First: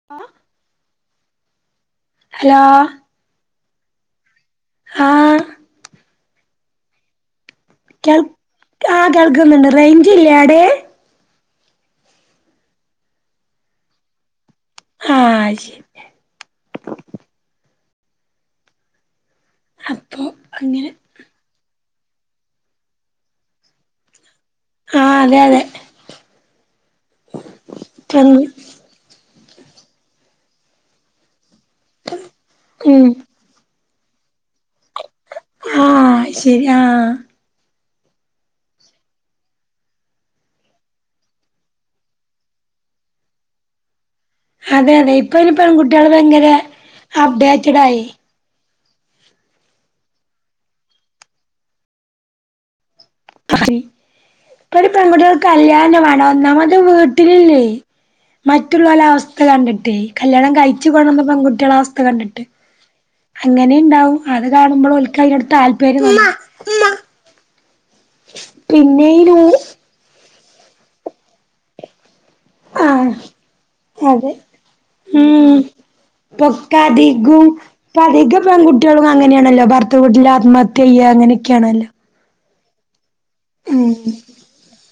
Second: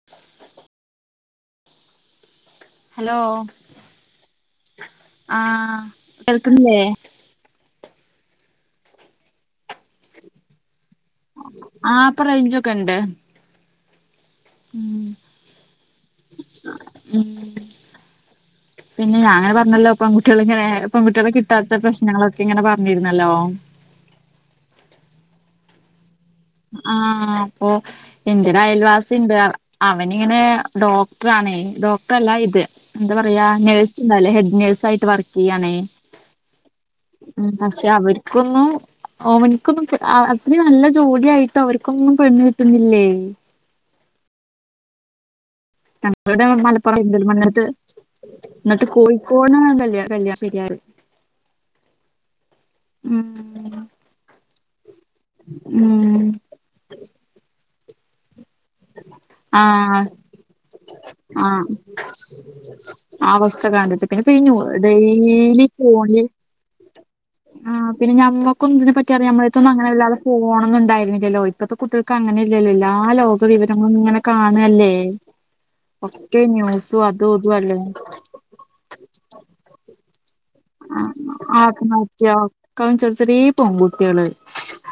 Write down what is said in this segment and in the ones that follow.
[unintelligible] Hello hello ആഹ് ആ കേൾക്കുന്നില്ലേ? കേൾ ആ കേൾക്കുന്നുണ്ട് റയ്ഞ്ച് ഇല്ലടെ ആഹ് ഇപ്പ റേഞ്ചൊക്കെ ഉണ്ട് ഉം ആഹ് [unintelligible] പിന്നെ ഞാൻ നല്ല അപ്പൊ പൺകുട്ട്യളെ ഇങ്ങനെ അങ്ങനെ പെൺകുട്ട്യളെ കിട്ടാത്ത പ്രശ്നങ്ങളൊക്കെ ഇങ്ങനെ പറഞ്ഞിരുന്നല്ലോ ആഹ് അതെ അതെ ആഹ് അപ്പൊ എന്തിനായാലും അവനിങ്ങനെ ഡോക്ടറാണെ ആണെ ഡോക്ടർല്ല ഇത് ഉം എന്താ പറയാ നേഴ ഹെഡ് നേഴ്സ് ആയിട്ട് വർക്ക് ചെയ്യണേ ആഹ് ശരി ആഹ് ഉ പക്ഷെ അവർക്കൊന്നും ഓമനിക്കൊന്നും അത്രരി നല്ല ജോലി [unintelligible] ആായിട്ടോ അവർക്കുംന്നും പെണ്ണ് കിട്ടുന്നില്ലേ? അതെ അതെ ഇപ്പഴ്‌ പെൺകുട്ടികൾ ഞങ്ങളുടെ ഭയങ്കര മലപ്പുറം പെരിന്തൽമണ്ണത്ത് അപ്ഡേറ്റഡ ആയി. എന്നിട്ട് കോഴിക്കോട്ന്ന് [unintelligible] കല്യാണശരി ആയത് ഉം ഇപ്പൊ ഒരു പെൺകുട്ടിക കല്യാണം വേണം ഉം ഒന്നാമത് വീട്ടിലില്ലേ മറ്റുള്ളല അവസ്ഥ കണ്ടിട്ടേ ആഹ് കല്യാണം കഴിച്ചു കൊട്ന്ന ആഹ് പെൺകുട്ടികള അവസ്ഥ കണ്ടിട്ട് ആ അവസ്ഥ കണ്ടിട്ട് അങ്ങനെുണ്ടാവും പിന്നെ അത് പിഞ്ഞു കാണുമ്പോൾ ഓൾക് അയളോട് ഡെയിലി താല്പര്യം ആ് പിന്നെ പിന്നെ ഈ നമ്മക്കക്ക്തിനപറ്റിറിയ നൂ നമ്മെക്കെ [unintelligible] തെോണന്നും ഉണ്ടായിുന്നില്ലല്ലോ ഇപ്പഴത്തെ കുട്ടികൾക്ക് അങ്ങനെ [unintelligible] എല്ലാം ആഹ് ലോക വിവരങ്ങളൊന്നും ഇങ്ങനെ അതെ കാണല്ലേ? ഉം ഒക്കെ ന്യൂസും അതും ഇതും അല്ലേ പെൺകട്ടികളും അങ്ങെയാണല്ലോ ഭർത്ത വീട്ടിൽ ആത്മഹത്യ ചെയ്യുക അങ്ങനെയൊക്കെയാണല്ലോ? [unintelligible] ക ചെറിയ ചെറിയ ഉം പൺകുട്ടികള്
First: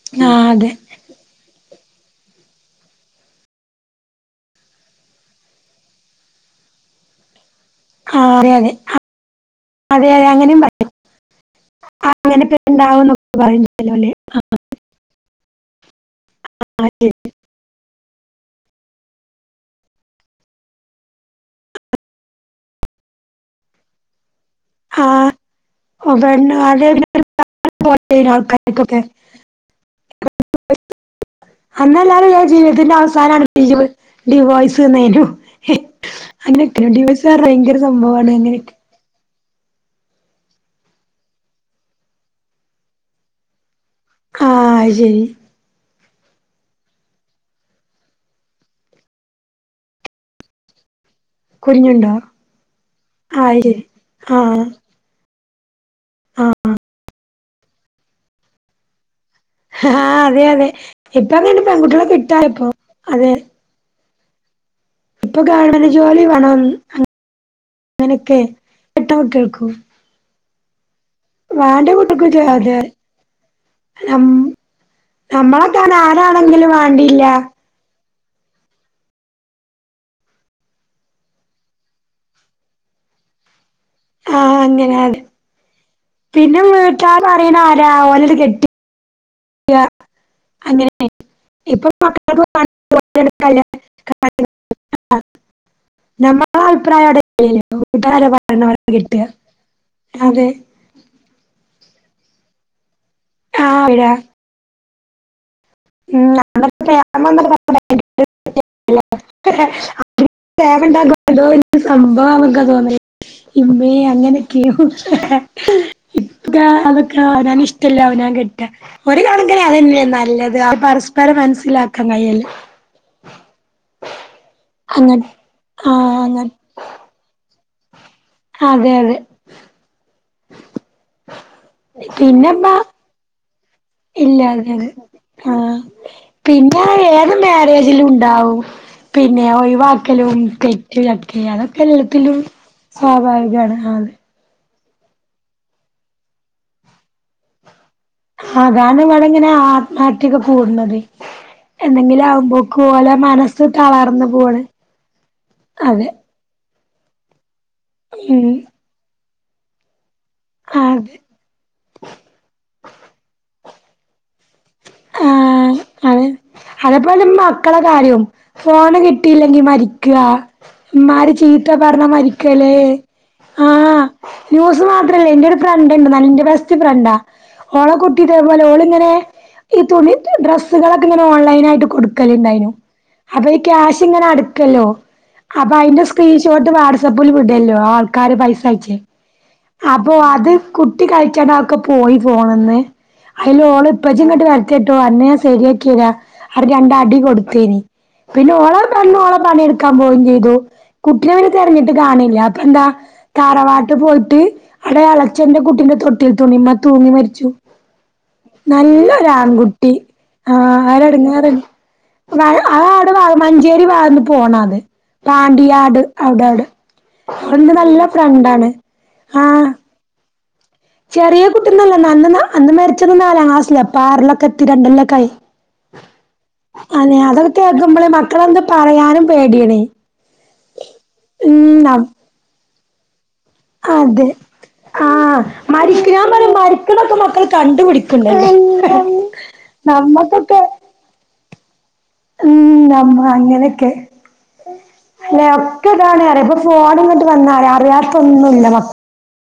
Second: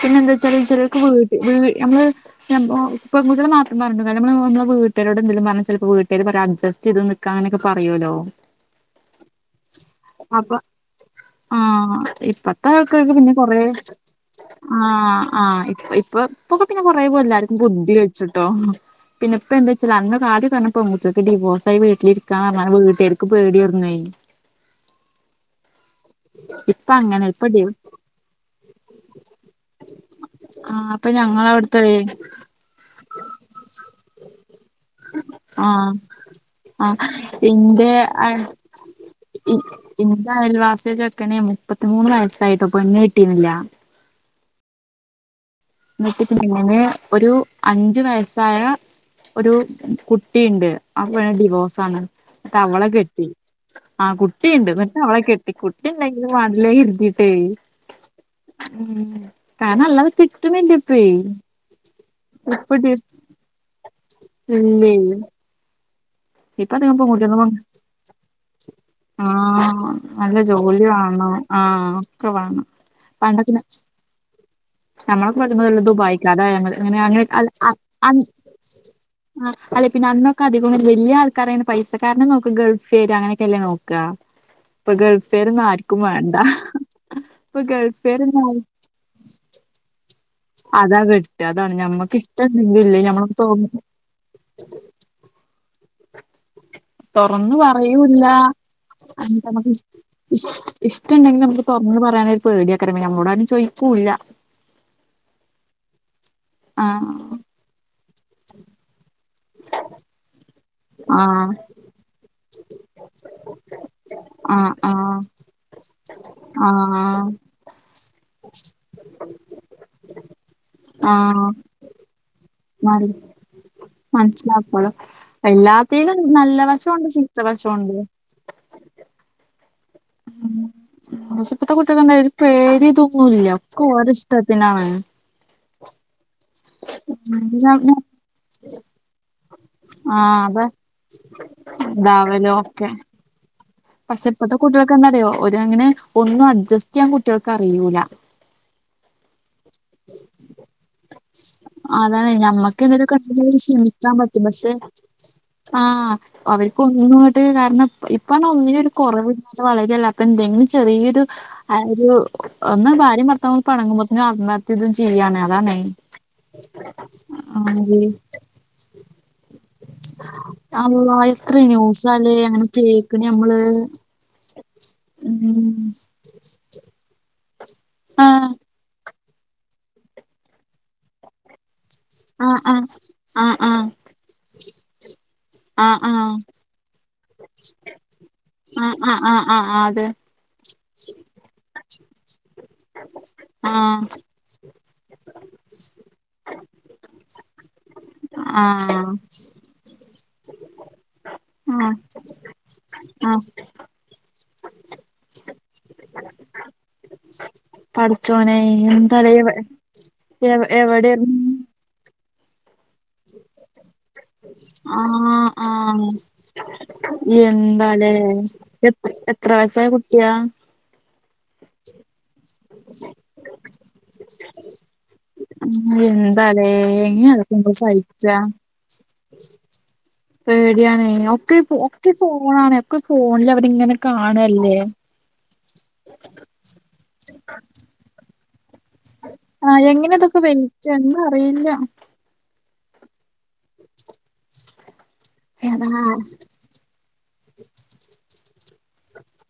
പിന്നെ ആ എന്താ വച്ചാ അതെ ചിലർക്ക് വീട്ട വീട് നമ്മള് - [unintelligible] നമ്മള് വീട്ടരോട്ന്തങ്കിലും പറഞ്ഞ ചിലപ്പോ വീട്ടുകാര് പറ അഡ്ജസ്റ്റ് ചെയ്ത് നിക്ക നിക്കാനെയൊക്കെ പറയോലോ? അതെയ അതെ അതെ അതെ അപ്പ അങ്ങനെയും പറയും ആഹ അങ്ങനെപ്പ ഇപ്പത്തെ ആൾക്കാർക്ക് പിന്നെ ഉണ്ടാവുംന്നൊക്കെ കൊറെ പറയുംലോല്ലേ ആ് ആഹ് ഇപ്പ ഇപ്പൊ പൊക്കെ പിന്നെ കൊറെേ പോലെ എല്ലാർക്കും ബുദ്ധി വെച്ചിട്ടോ പിന്നെപ്പ എന്താ വെച്ചാ അന്ന് അദ്യം ക്കെ [unintelligible] പെൺകുട്ടിള്ക്ക് ഡിവോഴസയി വീട്ടിലിരിക്കാന്ന് പറഞ്ഞ വീട്ടേർക്ക് പേടിയിരുന്നേ ഇപ്പ അങ്ങനെ ഇപ്പ ഡി [unintelligible] [inaudible] ഇപ്പൊ [unintelligible] ഞങ്ങളവിടുത്തെ അന്നല്ലാതും ജീവിതത്തിന്റെ അവസാനമാണ് [unintelligible] ഡിവോയ്സ് തന്നെന്നും ആഹ് അങ്ങനെയൊക്കെല്ലോ ആഹ് ഡിവോയ്സ് ഭയങ്കര സംഭവവാണ് അങ്ങനെയൊക്കെ [unintelligible] അയൽവാസ ചെക്കണേ മുപ്പത്തിമൂന്ന് വയസ്സായിട്ടോ പെണ്ണ് കിട്ടീുന്നില്ല ആഹ ശരി എന്നിട്ട് പിന്നെ ഒരു അഞ്ച വയസായ ഒരു കുട്ടിയുണ്ട് അപ്പ [unintelligible] ഡിവോഴ്സ്ണ് കുഞ്ഞുണ്ടോ എന്നിട്ട് അവളെ കെട്ടി ആ അത് ശരി ആ കുട്ടിയുണ്ട് എന്നിട്ട് അവളെ കെട്ടി കുട്ടില്ലെങ്കും ആ വാടലേ ഇരുതിട്ടേ ഉ കാരണനല്ലാതെ ആഹ് കി അതെ അതെ ഇപ്പ അങ്ങെ പെൺകുട്ടികളെ കിട്ടാ ഇപ്പോ അതെ ഉം [unintelligible] ഇപ്പൊ ഗവൺമെന്റ് ജോലി വേണം അങ്ങനെയൊക്കെ [unintelligible] കേൾക്കും ആഹ് നല്ല ജോലി വാണം ആഹ ഒക്കെ കുട്ടികൾക്ക് വേണം അതെ പണ്ടക്കെ നം - നമ്മളെക്കെ പഠിച്ചുമ്പോ നമ്മളൊക്കാണ് വല്ലദുബായിക്കാര് അതായ ഞ ആരാണെങ്കിലും അങ്ങനെ വാണ്ടില്ല അങ്ങനെ അ [unintelligible] അല്ല പിന്നെ അന്നൊക്കെ അധികം വലിയ ആൾക്കർെ പൈസക്കാരനെ നോക്ക ഗൾഫ് ഫേര്അങ്ങനൊക്കെല്ലേ നോക്കാ ആഹ് ഇപ്പൊ അങ്ങനെ അതെ. ഗൾഫ് ഫെര് ആര്ക്കു ക്കും വേണ്ട പിന്നെ വീട്ടാര് പറയണ ഇപ്പൊ ഗൾഫേരൊന്നും ആർ ആതേ അതാ കിട്ട അതാണ് മക്കൾക്ക് ഞമ്മക്ക്ഷ്ടം ണ്ടങ്കിലുംല്ലേ ഞമ്മള തോന്ന് [unintelligible] നമ്മ ആ അഭിപ്രായടെ തുറന്ന് പറയൂല്ല [unintelligible] ഇഷ്ടുണ്ടെങ്കിൽ നമ്മള് തുറന്ന് പറാനൊ ഒരു പേടിയ്ക്കാരം ആഹ് നമ്മോടാരുംനുചോയിക്കൂല്ല വിടാ ആഹ് [unintelligible] ആഹ് [unintelligible] ഇമ്മേ അങ്ങനൊക്കെയ ആഹ് ആഹ് ഇപ്പ അതൊക്കെ ആഹ് അവനാ [unintelligible] [unintelligible] അവനാകെട്ടാ ഒര് കണക്കിന് അതന്നെയാ നല്ലെ [unintelligible] പരസ്പരം ആഹ് മനസ്സിലാക്കാൻ കഴിയല് മനസ്സിലാക്കാക്കോളൂ അങ്ങ ആ എല്ലാത്തും അങ്ങ നല്ല വശമുണ്ട് ചീത്ത വശണ്ട് അതെ അതെ ക്ഷേ ഇപ്പത്തെ കുട്ടികൊക്കെന്താ ഒരു പിന്നെപ്പ പേടി തോന്നൂല്ല ഇല്ല അതെ അതെ ആഹാ പിന്നെ അഹ് ഏത് മേരേജിലുണ്ടാവും പിന്നെ ഒഴിവാക്കലും ആഹ് അതെ തെറ്റ് ക്കെ അതൊക്കെ എല്ലാത്തിലും. ഇതാവലും ഒക്കെ സ്വാഭാവികാണ് ആന്ന്. പക്ഷെ ഇപ്പത്തെ കുട്ടികൾക്ക്ന്താറിയോ ഒര് അങ്ങനെ ഒന്നും അഡ്ജസ്റ്റ് ചെയ്യാൻ കുട്ട്യാൾക്ക് അറിയൂല്ല അതാണ് ഇവിടെങ്ങനെ ആത്മഹത്യക്കെ കൂടണത് അതാണ് ഞമ്മക്ക് ന്താലും കണ്ട്ന് ക്ഷമിക്കാൻ തളർന്നു പറ്റും പോണ് പക്ഷെ അതെ ആഹ് അവർക്ക് ഒന്നുംങ്ങട്ട് കാരണം ഉം ഇപ്പൊന്നിനും ഒരു കുറവില്ലാത വളരെല്ലേ അപ്പൊ എന്തേ ന്നേ അത് ചെറിയൊരു ഒരു ഒന്ന് ഭാര്യം ഭർത്താ പെണങ്ങുമ്പോത്തനും ആത്മ ഇതുംചെയ്യണേ അതാണേ അതെപ്പോലും ആഹ് മക്കളെ ജി കാര്യും ഫോണ് കിട്ടില്ലെങ്കി മരിക്കാ അള്ളാ ഇമ്മാര് എത്ര ചീത്ത പറഞ്ഞ ന്യൂസാലേ അങ്ങനെ മരിക്കല് കേക്ക്ണ് നമ്മള് ആഹ് ജ് മാത്രല്ലേ എന്റെ ഒരു ഉം ഫ്രണ്ട്ണ്ട് ഞ ന്റേ ബെസ്റ്റ് ഫ്രണ്ടാ ഓളെ ആഹ് കുട്ടിയതേപോലെ ഓള്ങ്ങനെ ഈ തുണി ഡ്രസ്സുകളൊക്കെ ഇങ്ങനെ ഓൺലൈനായിട്ട് ആഹ് കൊടുക്കലുണ്ടായിനു അപ്പൊ ആഹ് ഈ ആഹ് ക്യാഷ് ഇങ്ങനെ അടു ല്ലോ അപ്പൊ ആഹ് അതിന്റെ ആഹ് സ്ക്രീൻഷോട്ട് വാട്സആപ്പിൽ വിടല്ലോ ആൾക്കാര് പൈസ അയച്ചേ. ആഹ് ആഹ് ആഹ് ആഹ് ആഹ് ആഹ് അതെ അപ്പൊ അത് കുട്ടി കളിചാണ്ട ഒക്കെ പോയി ഫോണ്ന്ന് അയില് ഓള് ആഹ് ഇപ്പച്ചിങ്ങട്ട് വ ട്ടോ അന്നേ ശരിയാക്കിരാ അവര് രണ്ട അടി കൊടുത്തേനി. പിന്നെ ഓളെ ആഹ് പണി ഓള പണിയടുക്കാൻ പോവയും ചെയ്തു. കുട്ടിനെ ന്നേ തെരഞ്ഞിട്ട് ആഹ് കാണില്ല അപ്പ ന്താ? ആഹ് താറവാട്ടീ പോയിട്ട് അവിടെ എളച്ചന്റെ കുട്ടിന്റെ തൊട്ടി എട്ത്തന്ന് തൂങ്ങി മരിച്ചു. പട്ച്ചോനെ എന്താലേയും ൺകുട്ടി ആ അഒരേടങ്ങേറ്ണ്ട് [unintelligible] [unintelligible] മഞ്ചേരി വാന്ന് പോണ അത് ആഹ് പാണ്ടിയാട് ആഹ് അവടെവടെ എന്താലേ എത്ര എത്ര ആഹ് വയസായ കുട്ടിയാ? ചെറിയ കുട്ട്യോന്നല്ല അന്ന് അന്ന് മരിച്ചത് നാലാം ക്ലാസ്ലില ഇപ്പൊ ആറലൊക്കെ എത്തി രണ്ടിലില്ലോക്കായി എന്താലേ അതെ എങ്ങനെ അതൊക്കെ നമ്മള് കേക്കുമ്പളേ സഹിക്കാ മക്കളന്തേ പറയാനും പേടിയാണേ പേടിയണേ ഒക്കെ ഉം ഒക്കെ ഫോണാണെ ഒക്കെ ഫോണില് അവരിങ്ങനെ അതെ കാണല്ലേ. ആഹ് മരിക്കാ പറ മരിക്ണോക്കെ മക്കൾ കണ്ടുപിടിക്ണ്ട് ഉ [unintelligible] നമ്മക്കൊക്കെ. എന്തു അറിയില്ല ഉം വന്ന് വന്ന്ക്കേ എടാ അങ്ങനെയൊക്കെ ഇതാണേറിയാ ഫോണ്ങ്ങോട്ട് വന്നാല് അറിയാത്തൊന്നുല്ല മ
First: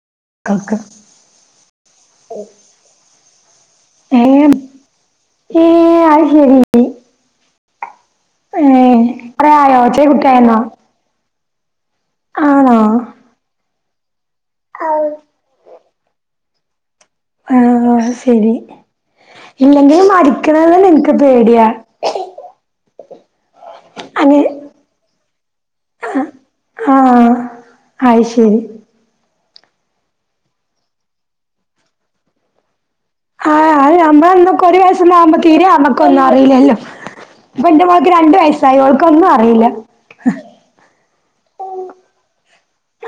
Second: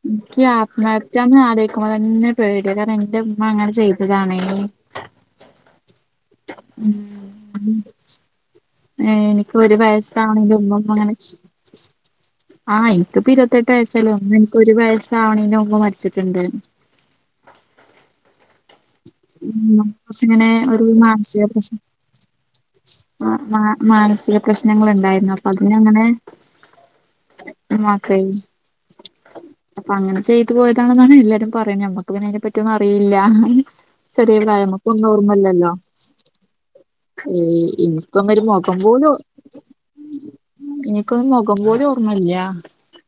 എനിക്ക് ആത്മഹത്യാന്ന് ആലോയ്ക്കുമ്പോ തന്നെ പേട്യ കാരണം ന്റെമ്മ അങ്ങനെ ചെയ്തതാണേ. ഏ അയ് ഉം [unintelligible] ഏഹ് കൊറേ എനിക്ക് ഒരു ആയോ ചെറിയ കുട്ടിയായിരുന്നോ വയസാണെലും മ്മ മകന് ആ ആണോ ഇൻക്ക്പ്പോ ഇരുവത്തെട്ട് വയസ്സല്ലേ അന്നെൻക്ക് ഒരു വയസ്സാവ്ണീന്റെ മുമ്പ് മറ്റെ ച്ചിട്ട്ണ്ട് ആഹ് ശരി ഉം മൻ ഇല്ലെങ്കിലും സ്സിങ്ങനെ മരിക്കണത് ഒരു എനിക്ക് മാൻസിക പേടിയാ പ്രശ്നം ആഹ് മാനസിക അങ്ങ് പ്രശ്നങ്ങള് ണ്ടായിര്ന്നു അപ്പതിനങ്ങനെ ആഹ് മാത്രേ അയ് ശരി അപ്പൊ അങ്ങനെ ചെയ്തു പോയതാണെന്നാണ് എല്ലാരും പറയാന്നേ ഞമ്മക്ക് പിന്നെ അതിനെ പറ്റിയൊന്നുറിയുല്ല ആഹ് അത് നമ്മളന്നൊക്കെ ഒരു വയസൊന്നാവുമ്പോ തീരെ നമ്മക്കൊന്നും അറില്ലല്ലോ? ഏ പ്പ ന്റെ മോൾക്ക് രണ്ടു വയസായി അവൾക്കൊന്നും അറിയില്ല. എനിക്കൊന്ന് മൊഖം പോലുംഓർമ്മല്ല്യാ.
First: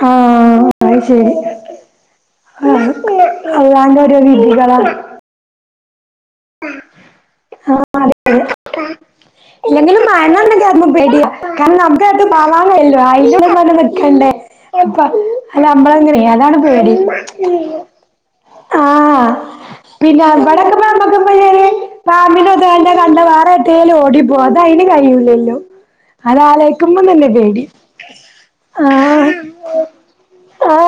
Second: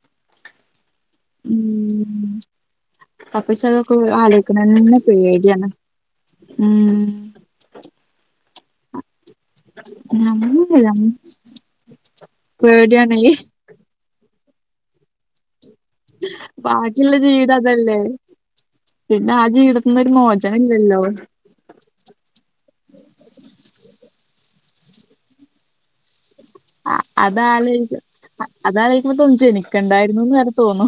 ആഹ് അയ്ശരി ഉം ആ അതൊക്കെരു അള്ളാന്റോരോ വിധികളാ പേഡ്യാണ് ഉം [unintelligible] ഇല്ലെങ്കിലും മണം ന്ന്ക്കേക്കുമ്പോ നമ്മള് പേടിയാ കാര്ണം നമ്കേട്ട് [unintelligible] പേടിയാണ് ആയ്ൻ്റുള്ളിലന്നെ നിക്കല്ലേ പ്പ അല്ലമ്മളങ്ങനെ അതാണ് പേടി ബാക്കിയുള്ള ജീവിതം അതല്ലേ ആഹ് പിന്നെ ആ ജീവിതത്തിന്ന് ഒരു മോചനം ഇല്ലല്ലോ പിന്നെവ്വടക്കപ്പമ്മക്ക് ഏ ബാമിനതന്നെ കണ്ട വേറെ എട്ടേലുടിപ്പോ അതയ്ന് കയ്യൂല്ലോ ഹലോ അ ആലക്കുമ്പോതന്നെ പേടി അതാലോചിക്ക അ അതാലോയ്ക്കുമ്പ ആഹ് തോന്നു ജനിക്കണ്ടായിര്ന്നുന്ന് വെരെ തോന്നു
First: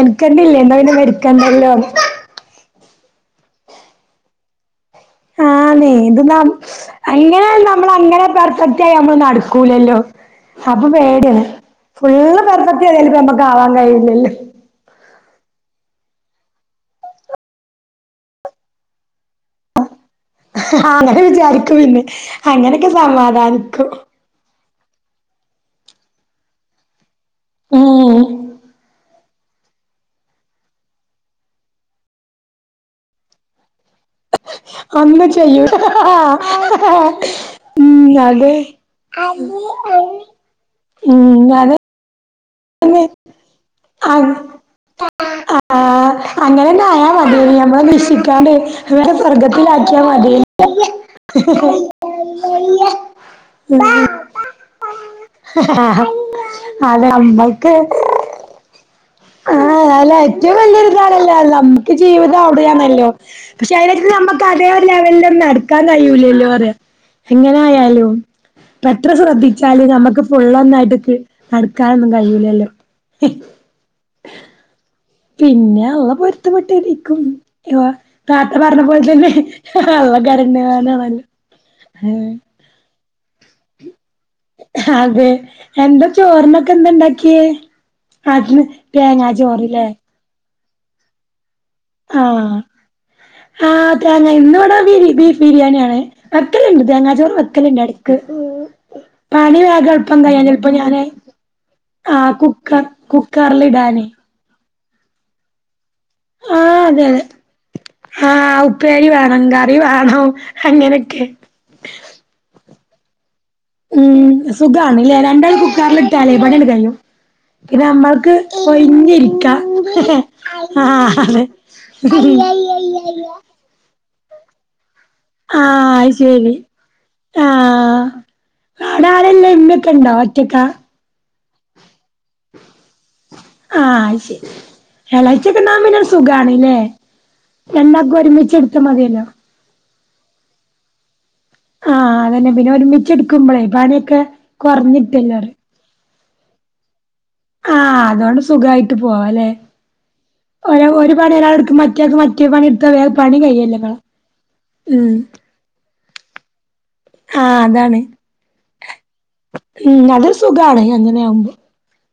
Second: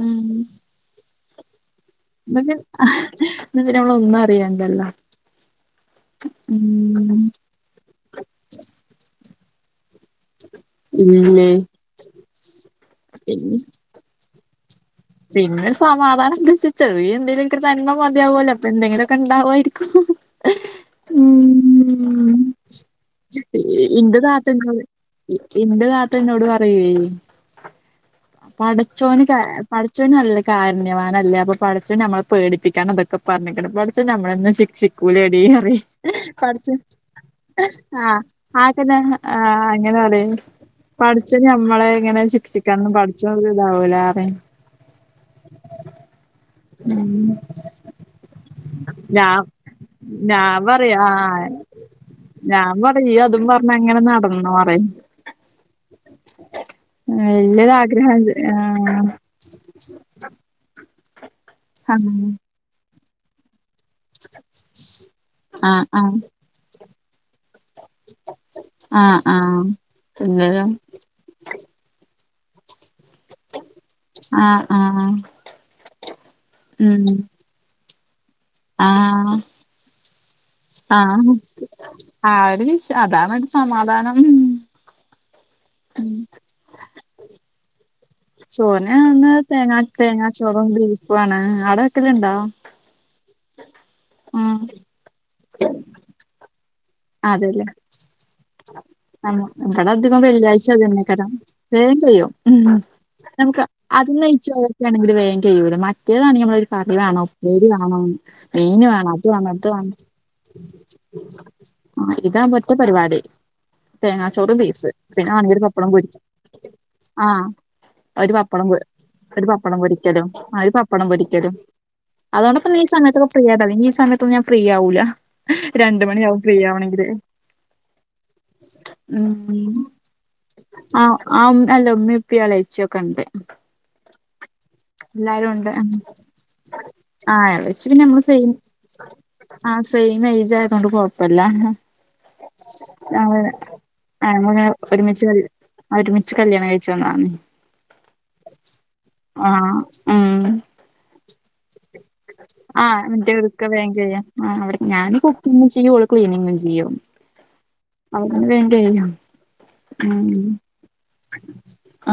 ഉം ക്കണ്ടില്ലേ എന്നാപിന്നെ മെര്ക്കണ്ടല്ലോ മ ഞ് ഹ ന്ന് നമ്മള ഒന്നും അറിയണ്ടല്ലോ. ആന്നെ ഇത്‌ന്ന ഉം അങ്ങനെ നമ്മൾ അങ്ങനെ പെർഫെക്റ്റായി നമ്മൾ നടക്കൂലല്ലോ അപ്പൊ പേടിയാണ് ഇല്ലേ ഫുള്ള് പെർഫക്റ്റ് യായല് പമ്മക്ക് ആവാൻ കയ്യുലല്ലോ പിന്നെ സമാധാനംന്തെച്ചാ ചെറിയ എന്തേലുക്കൊരു നന്മ മതിയാവൊല്ലോ പിന്നെങ്ങനെക്കെ ണ്ടാവ്യായിരിക്കും ആഹ് അങ്ങനെ വിചാരിക്കുപിന്നെ അങ്ങനെക്കെ സമാധാനിക്കും ന്റെ താത്ത എന്നുവരും ഇ ഇന്റെ താത്തന്നോട് പറയോയ് ഉം പടച്ചോന് കാ പടച്ചോൻ നല്ല കാര്ണ്യവാനല്ലേ അപ്പൊ പടച്ചോൻ നമ്മളെ പേടിപ്പിക്കാനൊന്ത ക്കെ പറഞ്ഞ്ക്ക്ണ് പടച്ചോൻ നമ്മളെന്നെ ടിപ് അന്ന് ചിക്കൂലടി ചെയ്യൂ അറി പഠ്ച്ച് ട്ടി ഉം ആഹ് അതെ ആക്കന്നെ ആഹ് അങ്ങനെപറി പടച്ചോൻ ഉം അതെ ഞമ്മളെ ഇങ്ങനെ ശിക്ഷിക്കാന്ന് തന്നെ പടച്ചോന് ഇതാവൂലേ അറി [unintelligible] ആ അങ്ങനെന്നെ ആയാ മതേന് മ്മളെ നിശ്ശിക്കാണ്ടെ വേഗം ഞാൻ സ്വർഗ്ഗത്തിലാക്കിയാ മതി ഹ് ഉം ഞാപറി ഞിഅതും പറ്ഞ്ഞങ്ങനെ നടന്നന്നോ അറി അതെ അമ്മാ ല്ലരാഗ്രഹാല് ആഹ് ആഹ് അല്ല ഏറ്റവും വലിയൊരിതാണല്ല നമ്ക്ക് ആഹ് ജീവിതം അവ്ടെയാണല്ലോ പക്ഷെ അയ് നമക്ക് അതേ ഒര്ലെവൽലൊന്ന ട്ക്കാൻ ആഹ് കയ്യൂലല്ലോ അറ്യ എങ്ങനെയാലുംപ്പത്ര ആഹ് ആഹ് ശ്രദ്ധിച്ചാലും ഞമക്ക് ആഹ് ഫുള്ളൊന്നായ്ട്ട് കി അട്ക്കാനൊന്നു കയ്യൂലല്ലോ ഹി ആഹ് ആഹ് പിന്നെ അള്ള ഉം പൊര്ത്തപ്പെട്ടേരിക്കും താത്ത പറഞ്ഞ പോൽതന്നെ ആഹ് ഹ് ഹ് അള്ളാക്കറിയാ ആഹ് ആ ഒരു വിഷ് അതാണര് സമാധാനം ഹതെ എന്താ ചോറ്നൊക്കെന്താ ണ്ടാക്കീ ചോനാന്ന് തേങ്ങ തേങ്ങാചോറും ബീഫുണ് അവ്ടെ വെക്കല്ണ്ടോ ആഹ് ആഹ് അതെ ഞെ ഇന്ന്വ്ടെബി ബീഫ് ബിരിയാണിയാണ് വക്കല്ണ്ട് തേങ്ങാ ചോറ് വെക്കലുണ്ട് എട്ക്ക്. ആഹ് ങ്ങടെധികം വെള്ളിയാഴ്ച ഞാന് അതന്നെക്കാരം വേം കെയ്യും ആഹ് കുക്കർ നമ്മക്ക് കുക്കറിലിടാനേ അതൊന്നുംചോയിക്കണെങ്കില് വേഗം കഴൂല മ റ്റേതാണെങ്കി ഞമ്മള് ഒര് ആഹ് കറി അതെ അതെ വേണം ഉപ്പേരി വേണം ആഹ് മീന് വേണം അത് വേണം ഇത് വേണം അങ്ങനൊക്കെ ആഹ് ഇതാവുമ്പോറ്റ പരിപാടി ഉം തേങ്ങാച്ചോറ് ബീഫ് സുഖാണ്ല്ലേ പിന്നെ രണ്ടാള് വാണങ്കിൽ പപ്പടം പൊരിക്ക കുക്കറിലിട്ടാലേ പണിയങ്ങട് കഴിയും ആഹ് പിന്നെ ഒര് നമ്മൾക്ക് വപ്പടപൊ ഒര് ഒഴിഞ്ഞിരിക്കാ പപ്പടം പൊരി ക്യലും അ ര്പപ്പട ആഹ് അതെ പൊരിക്യലും ആഹ് അതോണ്ടപ്പം നീ സമയത്തൊക്കെ ഫ്രീ ആയതാ അല്ലങ്കീ സമയത്തൊന്നും ഞാഫ്രീയാവൂല രണ്ട്മണിയാവും ഉം ആഹ് ആവ്ടരെല്ലെ മ്മെക്കെണ്ടോ ഒറ്റക്കാ ആഹ് ആ ഉം അല്ല ഉമ്മിപ്പി എളേച്ചിക്കെണ്ട് ആഹ് അ ശരി എല്ലാരും ഉണ്ട് എളേച്ച്യക്കെണ്ടാവുമ്പം പിന്നരു സുഖാണ് ലോ? ആ രണ്ടാക്കു ഒര്മിച്ച്ട്ത്താ മതിയല്ലോ ആഹ് സെയിം എയ്ജ് ആയത് കൊണ്ട് കൊഴപ്പല്ല ആഹ് അതന്നെ പിന്നെ ഒര്മിച്ച് ഞങ്ങള് എടുക്കുമ്പളെ പണിയൊക്കെ കൊറഞ്ഞിട്ടല്ലോ പറയും ആ ഒര്മിച്ച് കല്യാണം കഴിച്ച് വന്നതാന്നെ ആഹ് അത്കൊണ്ട് സുഖായിട്ട് പോവല്ലെ ഉം ഒ ഒര് പണി ഒരാൾ എടുക്കും മറ്റെയാൾക്ക് മറ്റ് ആഹ് മറ്റെ എടുക്ക വേഗം കഴിയാ ആ ഞാൻ ഉം കുക്കിങ്ങ് ചെയ്യും ഓള് ക്ലീനിങ്ങും ചെയ്യും ആ അതാണ് അവള് പിന്നെ വേഗം കഴിയും ഉം അത് ഒര് സുഖാണ് അങ്ങനെയാമ്പോ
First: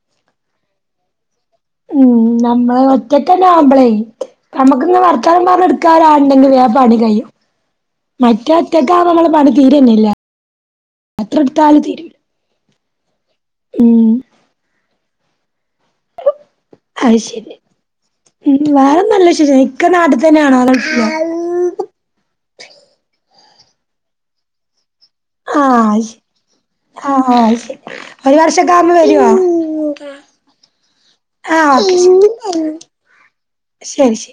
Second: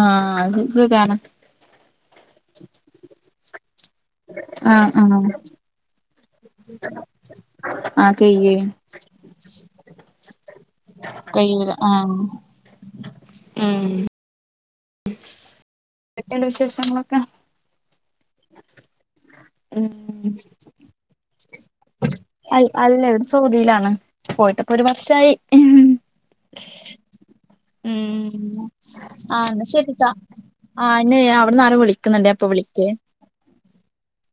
ആഹ് അത് സുഖാണ് ഉം നമ്മള് ഒറ്റക്കന്നെ ‌ ആവുമ്പളെ ആ നമ്മുക്കിങ്ങ് ആ വർത്താനം പറഞ്ഞ് എടുക്കാന് ആര് ണ്ടെങ്കി വേം പണി കയ്യും ആഹ് കയ്യേ മറ്റെ ഒറ്റക്ക് ആവുമ്പ മ്മളെ പണി തീരന്നെല്ല എത്ര കയ്യൂല എട്ത്താലും ആഹ് തീരുലാ ഉം ക്കെണ്ട് വിശേഷം? അയ് ശെരി ഉം വേറെ നല്ലവിശേഷം ഇക്ക നാട്ടിൽ ഉം തന്നെയാണോന്ന് ചോയിക്കാ അൽ അല്ല അവര് സൗദിലാണ് പോയിട്ടപ്പോ ഒര് വർഷായി ആഹ് ഉം ശെരി ആഹ് ശെരി ഒര് വർഷക്കാവുമ്പോ വരുവാ ആ ഇന്നെ അവ്ട്ന്ന് ആരോ വിളിക്ക്ന്ന്ണ്ടേ ഞാൻ പ്പ വിളിക്കെ ശെരി ശെ